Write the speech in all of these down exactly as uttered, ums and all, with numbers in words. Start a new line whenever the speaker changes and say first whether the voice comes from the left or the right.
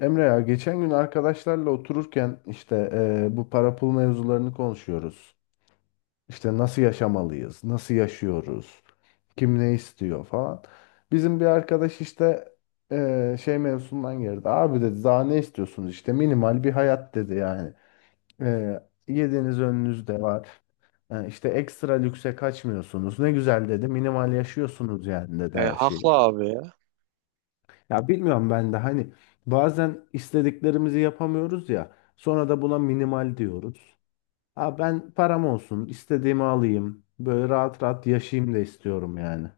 left: Emre ya geçen gün arkadaşlarla otururken işte eee, bu para pul mevzularını konuşuyoruz. İşte nasıl yaşamalıyız, nasıl yaşıyoruz, kim ne istiyor falan. Bizim bir arkadaş işte eee, şey mevzusundan girdi. Abi dedi daha ne istiyorsunuz işte minimal bir hayat dedi yani. Eee Yediğiniz önünüzde var. Yani işte ekstra lükse kaçmıyorsunuz. Ne güzel dedi minimal yaşıyorsunuz yani dedi
right: E,
left: her
right: haklı
left: şeyi.
right: abi ya.
left: Ya bilmiyorum ben de hani bazen istediklerimizi yapamıyoruz ya sonra da buna minimal diyoruz. Ha ben param olsun istediğimi alayım böyle rahat rahat yaşayayım da istiyorum yani.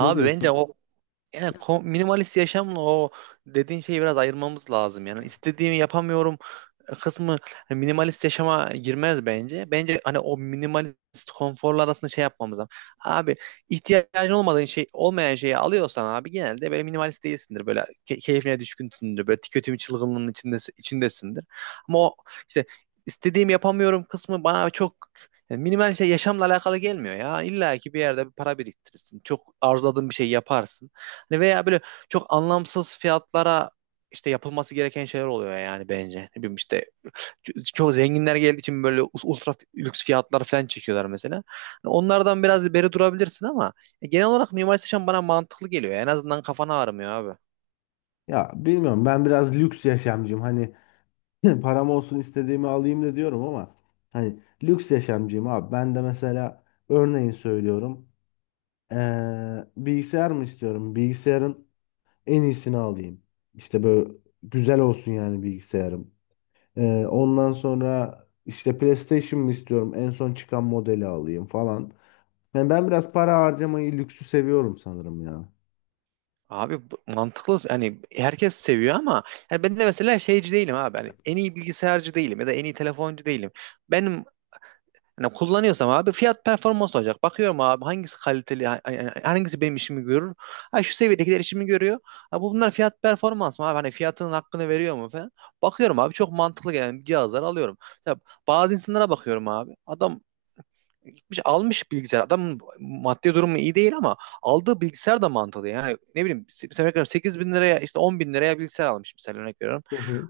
left: Ne
right: bence
left: diyorsun?
right: o, yani ko- minimalist yaşamla o dediğin şeyi biraz ayırmamız lazım. Yani istediğimi yapamıyorum kısmı hani minimalist yaşama girmez bence. Bence hani o minimalist konforlar arasında şey yapmamız lazım. Abi ihtiyacın olmadığın şey olmayan şeyi alıyorsan abi genelde böyle minimalist değilsindir. Böyle ke- keyfine düşkünsündür. Böyle tüketim çılgınlığının içinde, içindesindir. Ama o işte istediğim yapamıyorum kısmı bana çok yani minimal şey yaşamla alakalı gelmiyor ya. İlla ki bir yerde bir para biriktirirsin. Çok arzuladığın bir şey yaparsın. Hani veya böyle çok anlamsız fiyatlara işte yapılması gereken şeyler oluyor yani bence. Ne bileyim işte Ço- çoğu zenginler geldiği için böyle us- ultra lüks fiyatlar falan çekiyorlar mesela. Hani onlardan biraz beri durabilirsin ama e, genel olarak Mimar Sinan bana mantıklı geliyor. En azından kafana ağrımıyor abi.
left: Ya bilmiyorum ben biraz lüks yaşamcıyım hani param olsun istediğimi alayım da diyorum ama hani lüks yaşamcıyım abi ben de mesela örneğin söylüyorum ee, bilgisayar mı istiyorum bilgisayarın en iyisini alayım. İşte böyle güzel olsun yani bilgisayarım. Ee, ondan sonra işte PlayStation mı istiyorum? En son çıkan modeli alayım falan. Yani ben biraz para harcamayı, lüksü seviyorum sanırım ya.
right: Abi bu- mantıklı yani herkes seviyor ama yani ben de mesela şeyci değilim abi. Hani en iyi bilgisayarcı değilim ya da en iyi telefoncu değilim. Benim hani kullanıyorsam abi fiyat performans olacak. Bakıyorum abi hangisi kaliteli, ha- ha- hangisi benim işimi görür. Ha şu seviyedekiler işimi görüyor. Ha bu bunlar fiyat performans mı abi? Hani fiyatının hakkını veriyor mu falan. Bakıyorum abi çok mantıklı gelen cihazları alıyorum. Ya bazı insanlara bakıyorum abi. Adam gitmiş almış bilgisayar. Adamın maddi durumu iyi değil ama aldığı bilgisayar da mantıklı. Yani ne bileyim se- mesela sekiz bin liraya işte on bin liraya bilgisayar almış mesela örnek veriyorum.
left: Hı hı.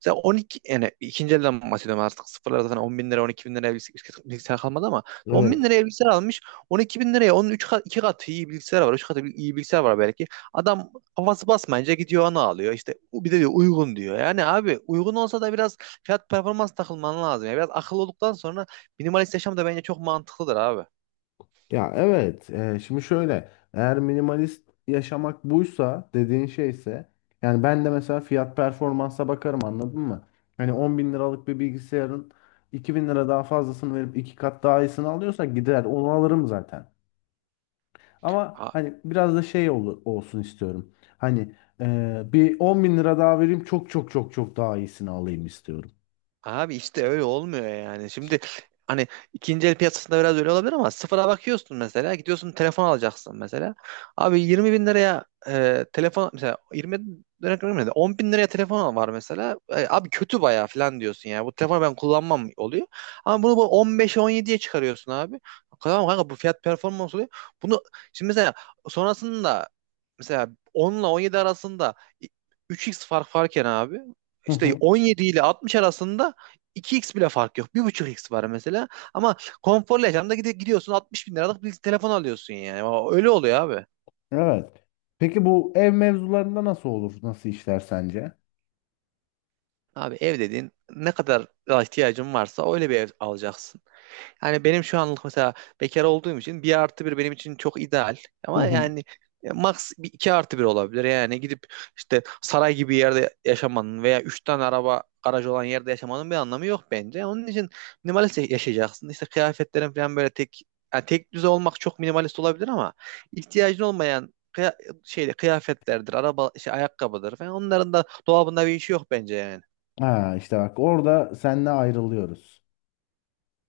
right: Mesela on iki, yani ikinci elden bahsediyorum, artık sıfırlar zaten on bin lira on iki bin liraya bilgisayar, bilgisayar kalmadı ama on bin
left: Evet.
right: liraya bilgisayar almış, on iki bin liraya onun üç kat, iki katı iyi bilgisayar var, üç katı iyi bilgisayar var belki. Adam kafası basmayınca gidiyor onu alıyor işte, bir de diyor uygun diyor. Yani abi uygun olsa da biraz fiyat performans takılman lazım ya, biraz akıllı olduktan sonra minimalist yaşam da bence çok mantıklıdır abi.
left: Ya evet. Ee, şimdi şöyle. Eğer minimalist yaşamak buysa dediğin şeyse yani ben de mesela fiyat performansa bakarım anladın mı? Hani on bin liralık bir bilgisayarın iki bin lira daha fazlasını verip iki kat daha iyisini alıyorsa gider onu alırım zaten. Ama hani biraz da şey ol- olsun istiyorum. Hani e, bir on bin lira daha vereyim çok çok çok çok daha iyisini alayım istiyorum.
right: Abi işte öyle olmuyor yani. Şimdi hani ikinci el piyasasında biraz öyle olabilir ama sıfıra bakıyorsun mesela. Gidiyorsun telefon alacaksın mesela. Abi yirmi bin liraya e, telefon, mesela yirmi bin liraya görmedim de bin liraya telefon var mesela. E, abi kötü bayağı falan diyorsun ya. Bu telefonu ben kullanmam oluyor. Ama bunu bu on beşe on yediye çıkarıyorsun abi. Tamam kanka, bu fiyat performans oluyor. Bunu şimdi mesela sonrasında, mesela on ile on yedi arasında üç çarpı fark varken abi
left: Hı
right: işte
left: hı.
right: on yedi ile altmış arasında iki çarpı bile fark yok, bir buçuk x var mesela. Ama konforlu yaşamda gidi- gidiyorsun altmış bin liralık bir telefon alıyorsun yani. O- öyle oluyor abi.
left: Evet. Peki bu ev mevzularında nasıl olur? Nasıl işler sence?
right: Abi ev dediğin, ne kadar ihtiyacın varsa öyle bir ev alacaksın. Yani benim şu anlık mesela, bekar olduğum için, bir artı bir benim için çok ideal.
left: Hı
right: Ama
left: hı.
right: yani max bir iki artı bir olabilir. Yani gidip işte saray gibi yerde yaşamanın veya üç tane araba garaj olan yerde yaşamanın bir anlamı yok bence. Onun için minimalist yaşayacaksın. İşte kıyafetlerin falan böyle tek, yani tek düze olmak çok minimalist olabilir ama ihtiyacın olmayan kıya- şeyde, kıyafetlerdir, araba şey ayakkabıdır falan, onların da dolabında bir işi yok bence yani.
left: Ha işte bak orada seninle ayrılıyoruz.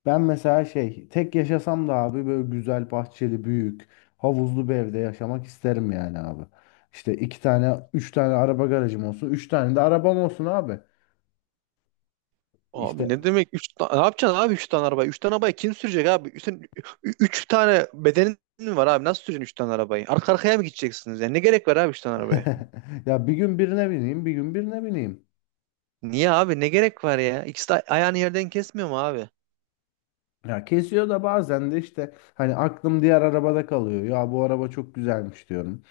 left: Ben mesela şey tek yaşasam da abi böyle güzel bahçeli büyük havuzlu bir evde yaşamak isterim yani abi. İşte iki tane üç tane araba garajım olsun. Üç tane de arabam olsun abi.
right: Abi
left: İşte
right: ne demek üç tane? Ne yapacaksın abi üç tane araba, üç tane arabayı kim sürecek abi? üç 3 tane bedenin mi var abi? Nasıl süreceksin üç tane arabayı? Arka arkaya mı gideceksiniz yani? Ne gerek var abi üç tane arabaya?
left: ya bir gün birine bineyim, bir gün birine bineyim.
right: Niye abi? Ne gerek var ya? İkisi de ayağını yerden kesmiyor mu abi?
left: Ya kesiyor da bazen de işte hani aklım diğer arabada kalıyor. Ya bu araba çok güzelmiş diyorum.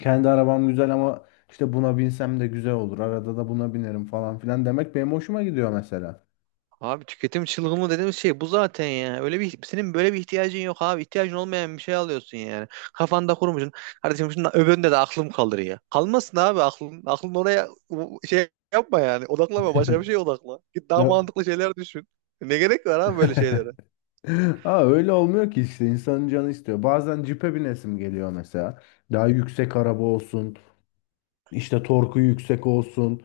left: Kendi arabam güzel ama işte buna binsem de güzel olur. Arada da buna binerim falan filan demek benim hoşuma gidiyor mesela.
right: Abi tüketim çılgını dediğimiz şey bu zaten ya. Öyle bir, senin böyle bir ihtiyacın yok abi. İhtiyacın olmayan bir şey alıyorsun yani. Kafanda kurmuşsun. Kardeşim şundan öbüründe de aklım kalır ya. Kalmasın abi aklın. Aklın oraya u- şey yapma yani. Odaklama, başka bir şeye odakla. Git daha
left: Ya...
right: mantıklı şeyler düşün. Ne gerek var abi böyle şeylere?
left: Aa, öyle olmuyor ki işte insanın canı istiyor. Bazen cipe binesim geliyor mesela. Daha yüksek araba olsun, işte torku yüksek olsun.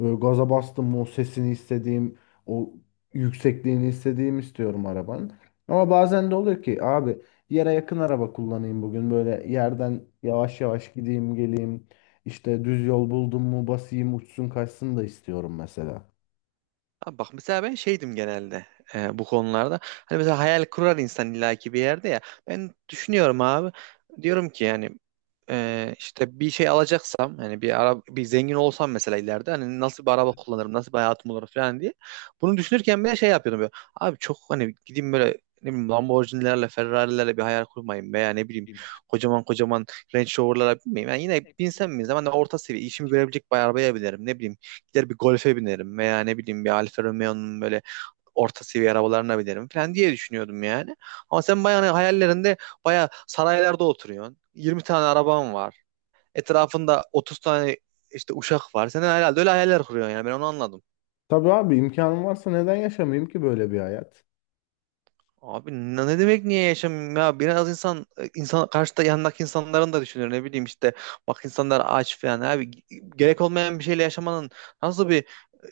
left: Böyle gaza bastım o sesini istediğim, o yüksekliğini istediğim istiyorum arabanın. Ama bazen de oluyor ki abi yere yakın araba kullanayım bugün. Böyle yerden yavaş yavaş gideyim geleyim. İşte düz yol buldum mu basayım uçsun kaçsın da istiyorum mesela.
right: Abi bak mesela ben şeydim genelde e, bu konularda. Hani mesela hayal kurar insan illaki bir yerde ya. Ben düşünüyorum abi. Diyorum ki yani e, işte bir şey alacaksam, hani bir ara bir zengin olsam mesela ileride, hani nasıl bir araba kullanırım, nasıl bir hayatım olur falan diye. Bunu düşünürken ben şey yapıyordum böyle. Abi çok hani gideyim böyle ne bileyim Lamborghini'lerle, Ferrari'lerle bir hayal kurmayayım, veya ne bileyim kocaman kocaman Range Rover'lara binmeyeyim. Yani yine binsem mi zaman orta seviye işimi görebilecek bir arabaya binerim. Ne bileyim gider bir Golf'e binerim veya ne bileyim bir Alfa Romeo'nun böyle orta seviye arabalarına binerim falan diye düşünüyordum yani. Ama sen bayağı hani hayallerinde bayağı saraylarda oturuyorsun, yirmi tane araban var. Etrafında otuz tane işte uşak var. Sen herhalde öyle hayaller kuruyorsun, yani ben onu anladım.
left: Tabii abi imkanım varsa neden yaşamayayım ki böyle bir hayat?
right: Abi ne ne demek niye yaşamıyorum ya? Biraz insan, e, insan karşıda yanındaki insanların da düşünür, ne bileyim işte, bak insanlar aç falan abi. Gerek olmayan bir şeyle yaşamanın nasıl bir e,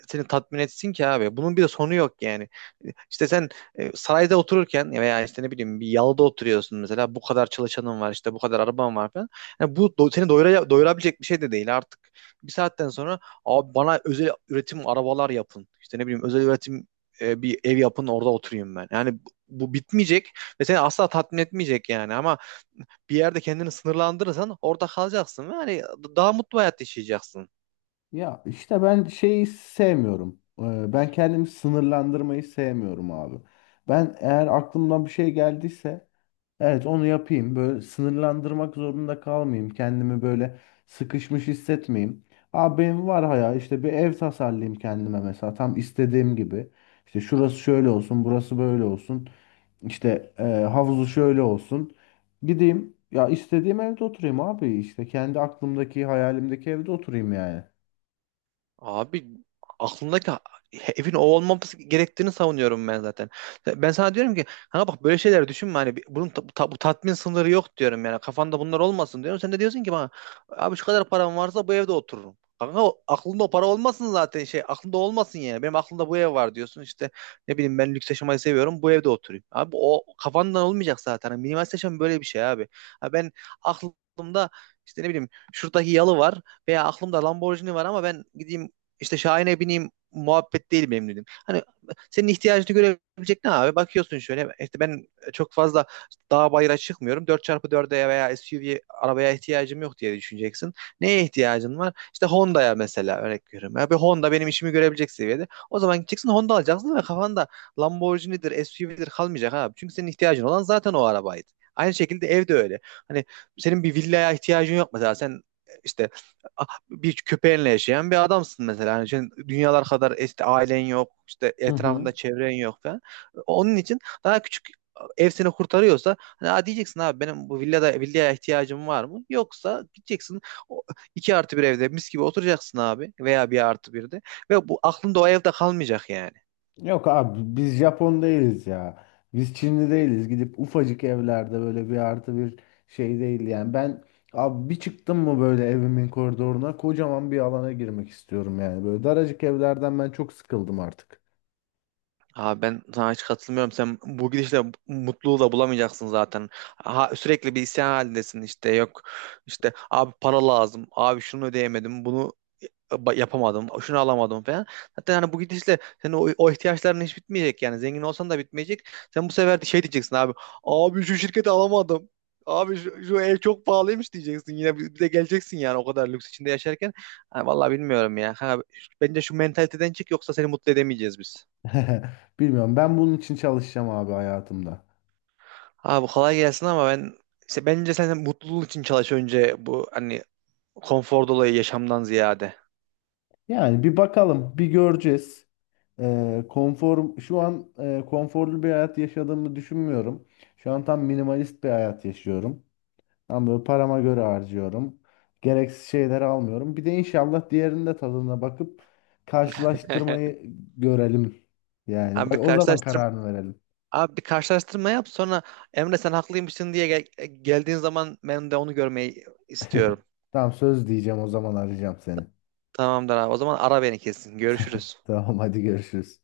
right: seni tatmin etsin ki abi? Bunun bir de sonu yok yani. E, İşte sen e, sarayda otururken veya işte ne bileyim bir yalıda oturuyorsun mesela, bu kadar çalışanın var, işte bu kadar araban var falan. Yani bu do- seni doyura- doyurabilecek bir şey de değil artık. Bir saatten sonra abi bana özel üretim arabalar yapın. İşte ne bileyim özel üretim e, bir ev yapın orada oturayım ben. Yani bu bitmeyecek ve seni asla tatmin etmeyecek yani. Ama bir yerde kendini sınırlandırırsan orada kalacaksın. Yani daha mutlu hayat yaşayacaksın.
left: Ya işte ben şeyi sevmiyorum. Ee, Ben kendimi sınırlandırmayı sevmiyorum abi. Ben eğer aklımdan bir şey geldiyse evet onu yapayım. Böyle sınırlandırmak zorunda kalmayayım. Kendimi böyle sıkışmış hissetmeyeyim. Abi benim var hayal işte bir ev tasarlayayım kendime mesela tam istediğim gibi. İşte şurası şöyle olsun, burası böyle olsun. İşte e, havuzu şöyle olsun. Gideyim ya istediğim evde oturayım abi işte kendi aklımdaki hayalimdeki evde oturayım yani.
right: Abi, aklındaki evin o olmaması gerektiğini savunuyorum ben zaten. Ben sana diyorum ki ha bak, böyle şeyler düşünme, hani bir- bunun ta- bu ta- bu tatmin sınırı yok diyorum, yani kafanda bunlar olmasın diyorum. Sen de diyorsun ki bana, abi şu kadar param varsa bu evde otururum. Kanka o- aklında o para olmasın zaten, şey aklında olmasın yani. Benim aklımda bu ev var diyorsun, işte ne bileyim ben lüks yaşamayı seviyorum, bu evde oturayım. Abi o kafandan olmayacak zaten. Hani minimalist yaşam böyle bir şey abi. Ha ben aklımda işte ne bileyim şuradaki yalı var veya aklımda Lamborghini var ama ben gideyim işte Şahin'e bineyim muhabbet değil benim dedim. Hani senin ihtiyacını görebilecek ne abi? Bakıyorsun şöyle işte, ben çok fazla dağ bayıra çıkmıyorum. Dört çarpı dörde veya S U V arabaya ihtiyacım yok diye düşüneceksin. Neye ihtiyacın var? İşte Honda'ya mesela, örnek veriyorum. Ya bir Honda benim işimi görebilecek seviyede. O zaman gideceksin Honda alacaksın ve kafanda Lamborghini'dir, S U V'dir kalmayacak abi. Çünkü senin ihtiyacın olan zaten o arabaydı. Aynı şekilde evde öyle. Hani senin bir villaya ihtiyacın yok mesela. Sen işte bir köpeğinle yaşayan bir adamsın mesela. Yani sen dünyalar kadar, işte ailen yok, işte
left: Hı hı.
right: etrafında çevren yok falan. Onun için daha küçük ev seni kurtarıyorsa, hani "Aa," diyeceksin abi, benim bu villada, villaya ihtiyacım var mı? Yoksa gideceksin o iki artı bir evde mis gibi oturacaksın abi, veya bir artı birde. Ve bu aklında o evde kalmayacak yani.
left: Yok abi biz Japon değiliz ya. Biz Çinli değiliz. Gidip ufacık evlerde böyle bir artı bir şey değil yani. Ben abi bir çıktım mı böyle evimin koridoruna kocaman bir alana girmek istiyorum yani. Böyle daracık evlerden ben çok sıkıldım artık.
right: Abi ben sana hiç katılmıyorum. Sen bu gidişle mutluluğu da bulamayacaksın zaten. Ha, sürekli bir isyan halindesin. İşte yok, işte abi para lazım, abi şunu ödeyemedim, bunu e, ba- yapamadım, şunu alamadım falan. Zaten hani bu gidişle senin o, o ihtiyaçların hiç bitmeyecek yani. Zengin olsan da bitmeyecek. Sen bu sefer de şey diyeceksin abi. Abi şu şirketi alamadım. Abi şu, şu ev çok pahalıymış diyeceksin. Yine bir bir de geleceksin yani, o kadar lüks içinde yaşarken. Ha, vallahi bilmiyorum ya. Ha, bence şu mentaliteden çık, yoksa seni mutlu edemeyeceğiz biz.
left: Bilmiyorum ben bunun için çalışacağım abi hayatımda.
right: Abi kolay gelsin ama ben, işte bence sen mutluluğun için çalış önce, bu hani konfor dolayı yaşamdan ziyade.
left: Yani bir bakalım bir göreceğiz. Ee, konfor şu an e, konforlu bir hayat yaşadığımı düşünmüyorum. Şu an tam minimalist bir hayat yaşıyorum. Ama böyle parama göre harcıyorum. Gereksiz şeyleri almıyorum. Bir de inşallah diğerinin de tadına bakıp karşılaştırmayı görelim. Yani
right: Abi bir
left: bak o zaman
right: karşılaştırma
left: kararını verelim.
right: Abi bir karşılaştırma yap, sonra Emre sen haklıymışsın diye gel- e, geldiğin zaman ben de onu görmeyi istiyorum.
left: Tamam söz diyeceğim o zaman arayacağım seni.
right: Tamamdır abi. O zaman ara beni kesin. Görüşürüz.
left: Tamam hadi görüşürüz.